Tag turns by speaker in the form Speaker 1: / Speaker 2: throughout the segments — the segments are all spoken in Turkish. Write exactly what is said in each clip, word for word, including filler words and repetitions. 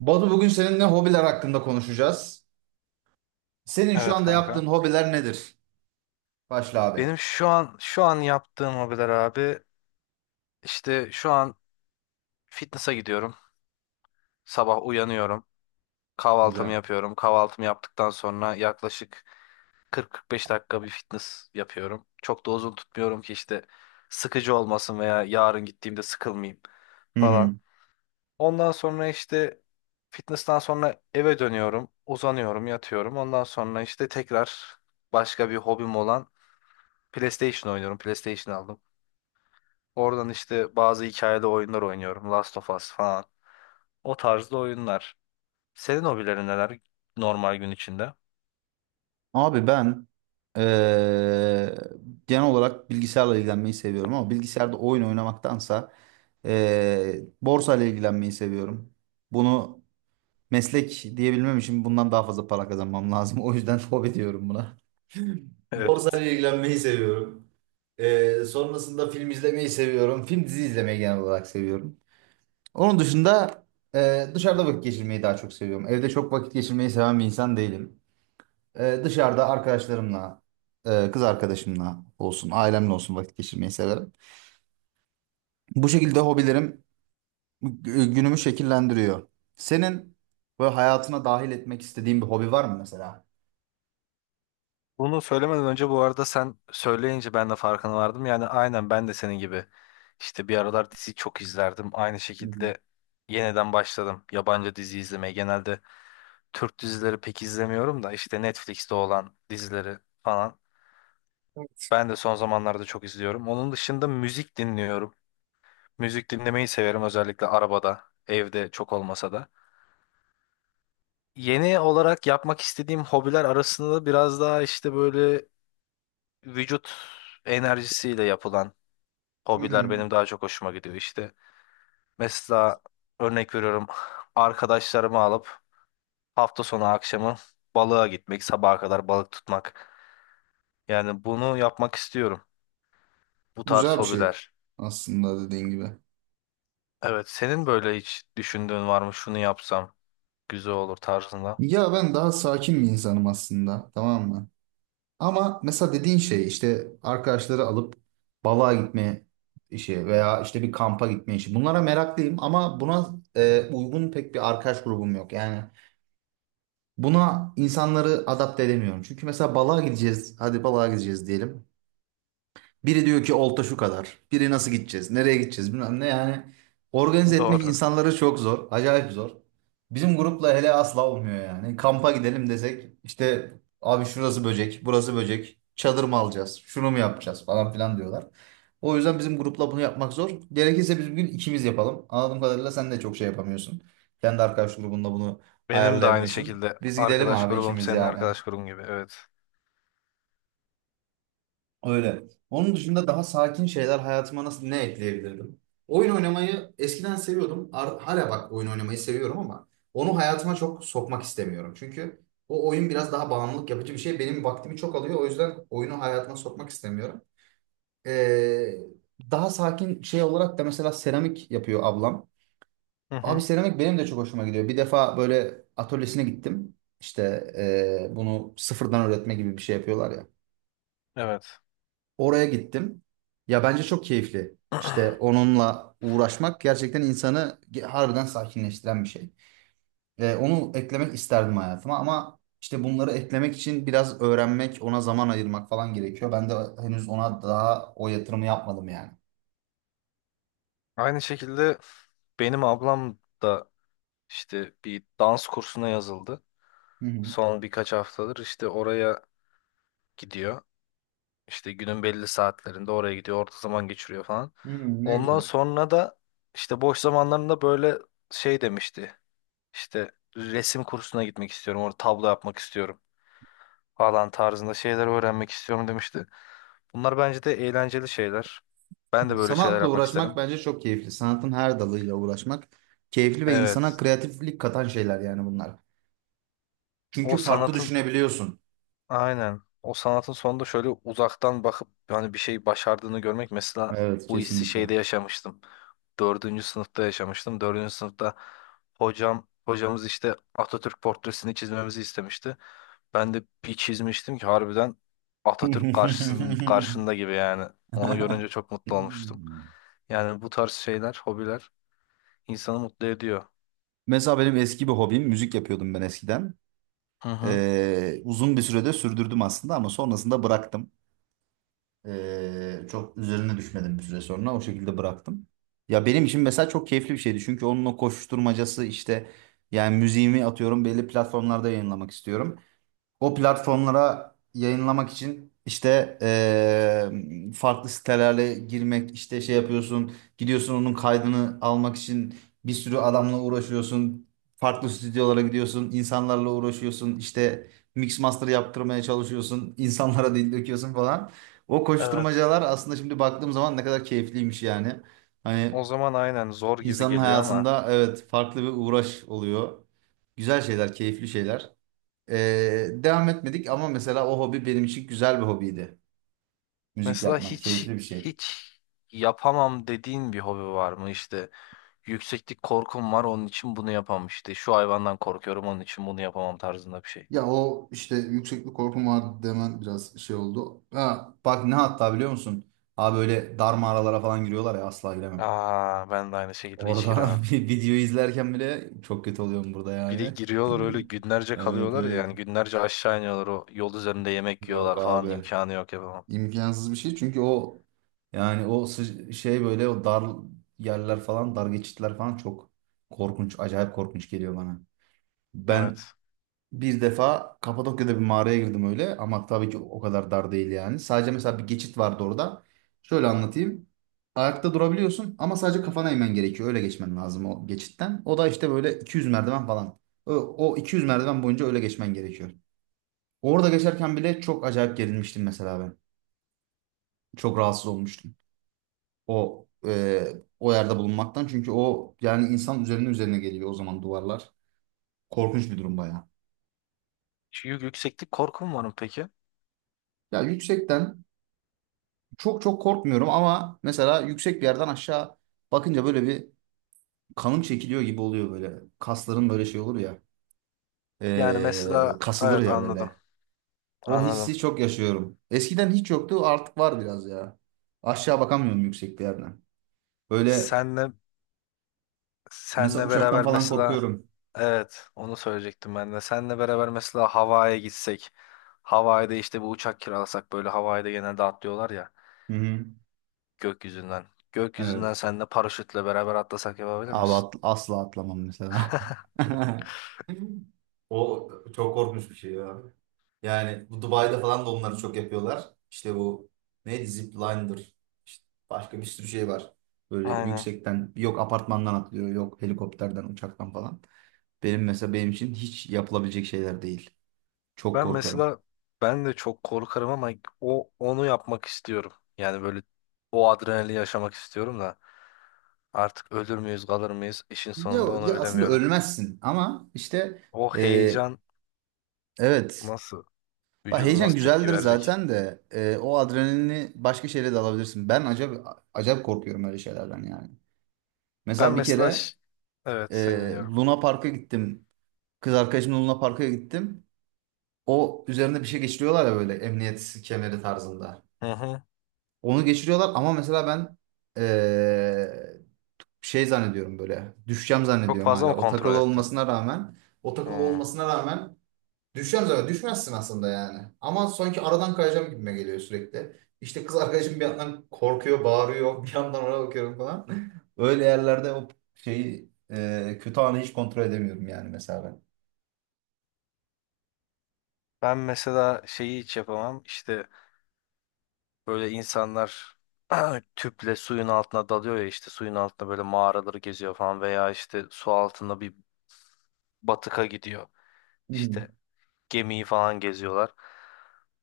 Speaker 1: Batu, bugün seninle hobiler hakkında konuşacağız. Senin şu
Speaker 2: Evet
Speaker 1: anda
Speaker 2: kanka.
Speaker 1: yaptığın hobiler nedir? Başla abi.
Speaker 2: Benim şu an şu an yaptığım hobiler abi işte şu an fitness'a gidiyorum. Sabah uyanıyorum. Kahvaltımı
Speaker 1: Güzel.
Speaker 2: yapıyorum. Kahvaltımı yaptıktan sonra yaklaşık kırk kırk beş dakika bir fitness yapıyorum. Çok da uzun tutmuyorum ki işte sıkıcı olmasın veya yarın gittiğimde sıkılmayayım
Speaker 1: Hı
Speaker 2: falan.
Speaker 1: hı.
Speaker 2: Ondan sonra işte fitness'tan sonra eve dönüyorum. Uzanıyorum, yatıyorum. Ondan sonra işte tekrar başka bir hobim olan PlayStation oynuyorum. PlayStation aldım. Oradan işte bazı hikayeli oyunlar oynuyorum. Last of Us falan. O tarzda oyunlar. Senin hobilerin neler normal gün içinde?
Speaker 1: Abi ben eee, genel olarak bilgisayarla ilgilenmeyi seviyorum ama bilgisayarda oyun oynamaktansa eee borsa ile ilgilenmeyi seviyorum. Bunu meslek diyebilmem için bundan daha fazla para kazanmam lazım. O yüzden hobi diyorum buna. Borsa
Speaker 2: Evet.
Speaker 1: ile ilgilenmeyi seviyorum. Eee, sonrasında film izlemeyi seviyorum. Film dizi izlemeyi genel olarak seviyorum. Onun dışında e, dışarıda vakit geçirmeyi daha çok seviyorum. Evde çok vakit geçirmeyi seven bir insan değilim. E, dışarıda arkadaşlarımla, e, kız arkadaşımla olsun, ailemle olsun vakit geçirmeyi severim. Bu şekilde hobilerim gü- günümü şekillendiriyor. Senin böyle hayatına dahil etmek istediğin bir hobi var mı mesela?
Speaker 2: Bunu söylemeden önce bu arada sen söyleyince ben de farkına vardım. Yani aynen ben de senin gibi işte bir aralar dizi çok izlerdim. Aynı
Speaker 1: Hı hı.
Speaker 2: şekilde yeniden başladım yabancı dizi izlemeye. Genelde Türk dizileri pek izlemiyorum da işte Netflix'te olan dizileri falan. Ben de son zamanlarda çok izliyorum. Onun dışında müzik dinliyorum. Müzik dinlemeyi severim özellikle arabada, evde çok olmasa da. Yeni olarak yapmak istediğim hobiler arasında biraz daha işte böyle vücut enerjisiyle yapılan
Speaker 1: Hı
Speaker 2: hobiler
Speaker 1: hı.
Speaker 2: benim daha çok hoşuma gidiyor. İşte. Mesela örnek veriyorum arkadaşlarımı alıp hafta sonu akşamı balığa gitmek, sabaha kadar balık tutmak. Yani bunu yapmak istiyorum. Bu tarz
Speaker 1: Güzel bir şey
Speaker 2: hobiler.
Speaker 1: aslında, dediğin gibi.
Speaker 2: Evet, senin böyle hiç düşündüğün var mı? Şunu yapsam güzel olur tarzında.
Speaker 1: Ya ben daha sakin bir insanım aslında, tamam mı? Ama mesela dediğin şey, işte arkadaşları alıp balığa gitme işi veya işte bir kampa gitme işi. Bunlara meraklıyım ama buna e, uygun pek bir arkadaş grubum yok. Yani buna insanları adapte edemiyorum. Çünkü mesela balığa gideceğiz. Hadi balığa gideceğiz diyelim. Biri diyor ki olta şu kadar. Biri nasıl gideceğiz? Nereye gideceğiz? Bilmem ne yani. Organize etmek
Speaker 2: Doğru.
Speaker 1: insanları çok zor. Acayip zor. Bizim grupla hele asla olmuyor yani. Kampa gidelim desek işte abi şurası böcek, burası böcek. Çadır mı alacağız? Şunu mu yapacağız falan filan diyorlar. O yüzden bizim grupla bunu yapmak zor. Gerekirse biz bugün ikimiz yapalım. Anladığım kadarıyla sen de çok şey yapamıyorsun. Kendi arkadaş grubunda bunu
Speaker 2: Benim de aynı
Speaker 1: ayarlayamıyorsun.
Speaker 2: şekilde
Speaker 1: Biz gidelim
Speaker 2: arkadaş
Speaker 1: abi
Speaker 2: grubum
Speaker 1: ikimiz
Speaker 2: senin
Speaker 1: yani.
Speaker 2: arkadaş grubun gibi. Evet.
Speaker 1: Öyle. Onun dışında daha sakin şeyler hayatıma nasıl, ne ekleyebilirdim? Oyun oynamayı eskiden seviyordum. Ar- hala bak, oyun oynamayı seviyorum ama onu hayatıma çok sokmak istemiyorum. Çünkü o oyun biraz daha bağımlılık yapıcı bir şey. Benim vaktimi çok alıyor. O yüzden oyunu hayatıma sokmak istemiyorum. Ee, Daha sakin şey olarak da mesela seramik yapıyor ablam.
Speaker 2: Hı
Speaker 1: Abi
Speaker 2: hı.
Speaker 1: seramik benim de çok hoşuma gidiyor. Bir defa böyle atölyesine gittim. İşte ee, bunu sıfırdan öğretme gibi bir şey yapıyorlar ya.
Speaker 2: Evet.
Speaker 1: Oraya gittim. Ya bence çok keyifli. İşte onunla uğraşmak gerçekten insanı ge- harbiden sakinleştiren bir şey. Ee, onu eklemek isterdim hayatıma ama işte bunları eklemek için biraz öğrenmek, ona zaman ayırmak falan gerekiyor. Ben de henüz ona daha o yatırımı yapmadım yani.
Speaker 2: Aynı şekilde benim ablam da işte bir dans kursuna yazıldı.
Speaker 1: Hı hı.
Speaker 2: Son birkaç haftadır işte oraya gidiyor. İşte günün belli saatlerinde oraya gidiyor. Orta zaman geçiriyor falan.
Speaker 1: Hı, ne
Speaker 2: Ondan
Speaker 1: güzel.
Speaker 2: sonra da işte boş zamanlarında böyle şey demişti. İşte resim kursuna gitmek istiyorum, orada tablo yapmak istiyorum falan tarzında şeyler öğrenmek istiyorum demişti. Bunlar bence de eğlenceli şeyler. Ben de böyle şeyler
Speaker 1: Sanatla
Speaker 2: yapmak
Speaker 1: uğraşmak
Speaker 2: isterim.
Speaker 1: bence çok keyifli. Sanatın her dalıyla uğraşmak keyifli ve insana
Speaker 2: Evet.
Speaker 1: kreatiflik katan şeyler yani bunlar.
Speaker 2: O
Speaker 1: Çünkü farklı
Speaker 2: sanatın
Speaker 1: düşünebiliyorsun.
Speaker 2: aynen. O sanatın sonunda şöyle uzaktan bakıp hani bir şey başardığını görmek mesela
Speaker 1: Evet,
Speaker 2: bu hissi
Speaker 1: kesinlikle.
Speaker 2: şeyde yaşamıştım. Dördüncü sınıfta yaşamıştım. Dördüncü sınıfta hocam hocamız işte Atatürk portresini çizmemizi istemişti. Ben de bir çizmiştim ki harbiden Atatürk karşısın, karşında gibi yani. Onu görünce çok mutlu olmuştum. Yani bu tarz şeyler, hobiler insanı mutlu ediyor.
Speaker 1: Mesela benim eski bir hobim, müzik yapıyordum ben eskiden.
Speaker 2: Hı hı.
Speaker 1: Ee, uzun bir sürede sürdürdüm aslında ama sonrasında bıraktım. Ee, çok üzerine düşmedim, bir süre sonra o şekilde bıraktım. Ya benim için mesela çok keyifli bir şeydi çünkü onun o koşuşturmacası, işte yani müziğimi atıyorum belli platformlarda yayınlamak istiyorum. O platformlara yayınlamak için işte eee, farklı sitelerle girmek, işte şey yapıyorsun, gidiyorsun onun kaydını almak için bir sürü adamla uğraşıyorsun, farklı stüdyolara gidiyorsun, insanlarla uğraşıyorsun, işte mix master yaptırmaya çalışıyorsun, insanlara dil döküyorsun falan. O
Speaker 2: Evet.
Speaker 1: koşturmacalar aslında şimdi baktığım zaman ne kadar keyifliymiş yani. Hani
Speaker 2: O zaman aynen zor gibi
Speaker 1: insanın
Speaker 2: geliyor ama
Speaker 1: hayatında evet farklı bir uğraş oluyor. Güzel şeyler, keyifli şeyler. Ee, devam etmedik ama mesela o hobi benim için güzel bir hobiydi. Müzik
Speaker 2: mesela
Speaker 1: yapmak
Speaker 2: hiç
Speaker 1: keyifli bir şey.
Speaker 2: hiç yapamam dediğin bir hobi var mı? İşte yükseklik korkum var onun için bunu yapamam. İşte şu hayvandan korkuyorum onun için bunu yapamam tarzında bir şey.
Speaker 1: Ya o işte yükseklik korkum vardı demen biraz şey oldu. Ha, bak ne, hatta biliyor musun? Abi böyle dar mağaralara falan giriyorlar ya, asla giremem.
Speaker 2: Aa ben de aynı şekilde hiç
Speaker 1: Orada
Speaker 2: giremem.
Speaker 1: bir video izlerken bile çok kötü oluyorum burada
Speaker 2: Bir de
Speaker 1: yani.
Speaker 2: giriyorlar öyle günlerce
Speaker 1: Evet,
Speaker 2: kalıyorlar ya
Speaker 1: evet.
Speaker 2: yani günlerce aşağı iniyorlar o yol üzerinde yemek
Speaker 1: Yok
Speaker 2: yiyorlar falan
Speaker 1: abi.
Speaker 2: imkanı yok yapamam.
Speaker 1: İmkansız bir şey çünkü o yani o sı- şey böyle o dar yerler falan, dar geçitler falan çok korkunç, acayip korkunç geliyor bana. Ben
Speaker 2: Evet.
Speaker 1: bir defa Kapadokya'da bir mağaraya girdim öyle, ama tabii ki o kadar dar değil yani. Sadece mesela bir geçit vardı orada. Şöyle anlatayım. Ayakta durabiliyorsun ama sadece kafana eğmen gerekiyor. Öyle geçmen lazım o geçitten. O da işte böyle iki yüz merdiven falan. O, o iki yüz merdiven boyunca öyle geçmen gerekiyor. Orada geçerken bile çok acayip gerilmiştim mesela ben. Çok rahatsız olmuştum. O e, o yerde bulunmaktan. Çünkü o yani insan üzerine üzerine geliyor o zaman duvarlar. Korkunç bir durum bayağı.
Speaker 2: Şu yük- yükseklik korkum var mı peki?
Speaker 1: Ya yüksekten çok çok korkmuyorum ama mesela yüksek bir yerden aşağı bakınca böyle bir kanım çekiliyor gibi oluyor böyle. Kasların böyle şey olur ya.
Speaker 2: Yani
Speaker 1: Ee,
Speaker 2: mesela
Speaker 1: kasılır
Speaker 2: evet
Speaker 1: ya
Speaker 2: anladım
Speaker 1: böyle. O
Speaker 2: anladım.
Speaker 1: hissi çok yaşıyorum. Eskiden hiç yoktu, artık var biraz ya. Aşağı bakamıyorum yüksek bir yerden. Böyle
Speaker 2: Senle
Speaker 1: mesela
Speaker 2: senle
Speaker 1: uçaktan
Speaker 2: beraber
Speaker 1: falan
Speaker 2: mesela
Speaker 1: korkuyorum.
Speaker 2: evet onu söyleyecektim ben de. Senle beraber mesela Hawaii'ye gitsek. Hawaii'de işte bu uçak kiralasak böyle Hawaii'de genelde atlıyorlar ya
Speaker 1: Hı hı.
Speaker 2: gökyüzünden. Gökyüzünden
Speaker 1: Evet.
Speaker 2: senle paraşütle beraber atlasak yapabilir
Speaker 1: Abi
Speaker 2: misin?
Speaker 1: at- asla atlamam mesela. O çok korkunç bir şey ya. Yani bu Dubai'de falan da onları çok yapıyorlar. İşte bu neydi, zipline'dır. İşte başka bir sürü şey var. Böyle
Speaker 2: Aynen.
Speaker 1: yüksekten, yok apartmandan atlıyor, yok helikopterden, uçaktan falan. Benim mesela, benim için hiç yapılabilecek şeyler değil. Çok
Speaker 2: Ben
Speaker 1: korkarım.
Speaker 2: mesela ben de çok korkarım ama o onu yapmak istiyorum. Yani böyle o adrenalini yaşamak istiyorum da artık ölür müyüz kalır mıyız işin
Speaker 1: Ya,
Speaker 2: sonunda
Speaker 1: ya
Speaker 2: onu
Speaker 1: aslında
Speaker 2: bilemiyorum.
Speaker 1: ölmezsin ama işte
Speaker 2: O
Speaker 1: e,
Speaker 2: heyecan
Speaker 1: evet.
Speaker 2: nasıl
Speaker 1: Bak
Speaker 2: vücudum
Speaker 1: heyecan
Speaker 2: nasıl tepki
Speaker 1: güzeldir
Speaker 2: verecek?
Speaker 1: zaten de e, o adrenalini başka şeyle de alabilirsin. Ben acayip, acayip korkuyorum öyle şeylerden yani.
Speaker 2: Ben
Speaker 1: Mesela bir
Speaker 2: mesela
Speaker 1: kere
Speaker 2: ş- evet seni
Speaker 1: e,
Speaker 2: dinliyorum.
Speaker 1: Luna Park'a gittim. Kız arkadaşımla Luna Park'a gittim. O üzerinde bir şey geçiriyorlar ya böyle emniyet kemeri tarzında.
Speaker 2: Hı hı.
Speaker 1: Onu geçiriyorlar ama mesela ben e, şey zannediyorum, böyle düşeceğim
Speaker 2: Çok
Speaker 1: zannediyorum
Speaker 2: fazla
Speaker 1: hala.
Speaker 2: mı
Speaker 1: O
Speaker 2: kontrol
Speaker 1: takılı
Speaker 2: ettin?
Speaker 1: olmasına rağmen, o takılı
Speaker 2: Hı.
Speaker 1: olmasına rağmen düşeceğim zaten. Düşmezsin aslında yani. Ama sanki aradan kayacağım gibime geliyor sürekli. İşte kız arkadaşım bir yandan korkuyor, bağırıyor. Bir yandan ona bakıyorum falan. Öyle yerlerde o şeyi, e, kötü anı hiç kontrol edemiyorum yani mesela ben.
Speaker 2: Ben mesela şeyi hiç yapamam. İşte böyle insanlar tüple suyun altına dalıyor ya işte suyun altında böyle mağaraları geziyor falan veya işte su altında bir batıka gidiyor.
Speaker 1: Hmm.
Speaker 2: İşte gemiyi falan geziyorlar.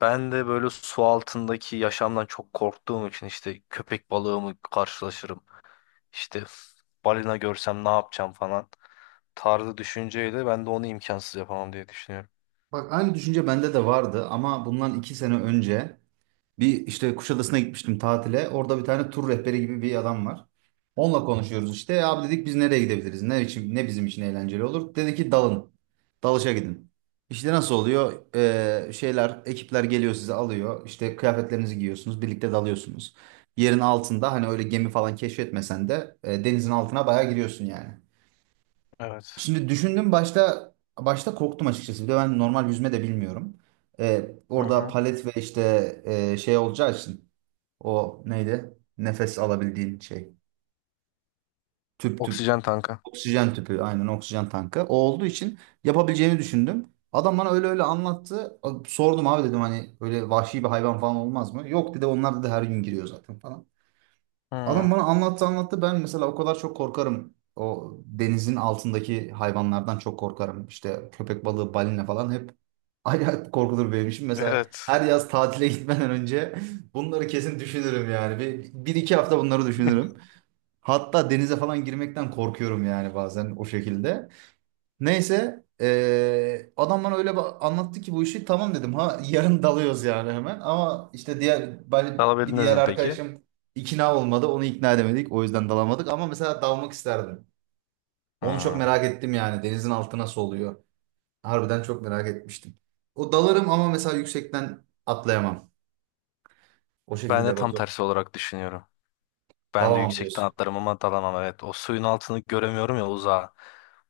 Speaker 2: Ben de böyle su altındaki yaşamdan çok korktuğum için işte köpek balığı mı karşılaşırım. İşte balina görsem ne yapacağım falan tarzı düşünceyle ben de onu imkansız yapamam diye düşünüyorum.
Speaker 1: Bak aynı düşünce bende de vardı ama bundan iki sene önce bir işte Kuşadası'na gitmiştim tatile. Orada bir tane tur rehberi gibi bir adam var. Onunla konuşuyoruz işte. "E abi," dedik, "biz nereye gidebiliriz? Ne için, ne bizim için eğlenceli olur?" Dedi ki, "Dalın. Dalışa gidin. İşte nasıl oluyor? Ee, şeyler, ekipler geliyor, sizi alıyor. İşte kıyafetlerinizi giyiyorsunuz. Birlikte dalıyorsunuz. Yerin altında hani öyle gemi falan keşfetmesen de e, denizin altına bayağı giriyorsun yani."
Speaker 2: Evet.
Speaker 1: Şimdi düşündüm, başta başta korktum açıkçası. Bir de ben normal yüzme de bilmiyorum. Ee,
Speaker 2: Hı
Speaker 1: orada
Speaker 2: hı.
Speaker 1: palet ve işte e, şey olacağı için, o neydi, nefes alabildiğin şey. Tüp tüp.
Speaker 2: Oksijen tanka.
Speaker 1: Oksijen tüpü. Aynen, oksijen tankı. O olduğu için yapabileceğini düşündüm. Adam bana öyle öyle anlattı. Sordum, abi dedim hani öyle vahşi bir hayvan falan olmaz mı? Yok dedi, onlar dedi her gün giriyor zaten falan. Adam
Speaker 2: Hı.
Speaker 1: bana anlattı anlattı. Ben mesela o kadar çok korkarım. O denizin altındaki hayvanlardan çok korkarım. İşte köpek balığı, balina falan hep acayip korkulur benim için. Mesela
Speaker 2: Evet.
Speaker 1: her yaz tatile gitmeden önce bunları kesin düşünürüm yani. Bir, bir iki hafta bunları düşünürüm. Hatta denize falan girmekten korkuyorum yani bazen o şekilde. Neyse eee adam bana öyle ba- anlattı ki bu işi, tamam dedim. Ha yarın dalıyoruz yani hemen. Ama işte diğer ben- bir
Speaker 2: Alabildiniz
Speaker 1: diğer
Speaker 2: mi peki?
Speaker 1: arkadaşım ikna olmadı. Onu ikna edemedik. O yüzden dalamadık. Ama mesela dalmak isterdim. Onu çok
Speaker 2: Hı.
Speaker 1: merak ettim yani. Denizin altı nasıl oluyor? Harbiden çok merak etmiştim. O dalarım ama mesela yüksekten atlayamam. O
Speaker 2: Ben de
Speaker 1: şekilde
Speaker 2: tam
Speaker 1: Batu.
Speaker 2: tersi olarak düşünüyorum. Ben de
Speaker 1: Dalamam
Speaker 2: yüksekten
Speaker 1: diyorsun.
Speaker 2: atlarım ama dalamam evet. O suyun altını göremiyorum ya uzağa.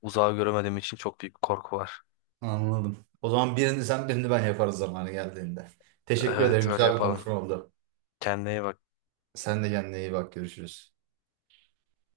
Speaker 2: Uzağı göremediğim için çok büyük korku var.
Speaker 1: Anladım. O zaman birini sen, birini ben yaparız zamanı geldiğinde. Teşekkür ederim.
Speaker 2: Evet öyle
Speaker 1: Güzel bir
Speaker 2: yapalım.
Speaker 1: konuşma oldu.
Speaker 2: Kendine iyi bak.
Speaker 1: Sen de kendine iyi bak. Görüşürüz.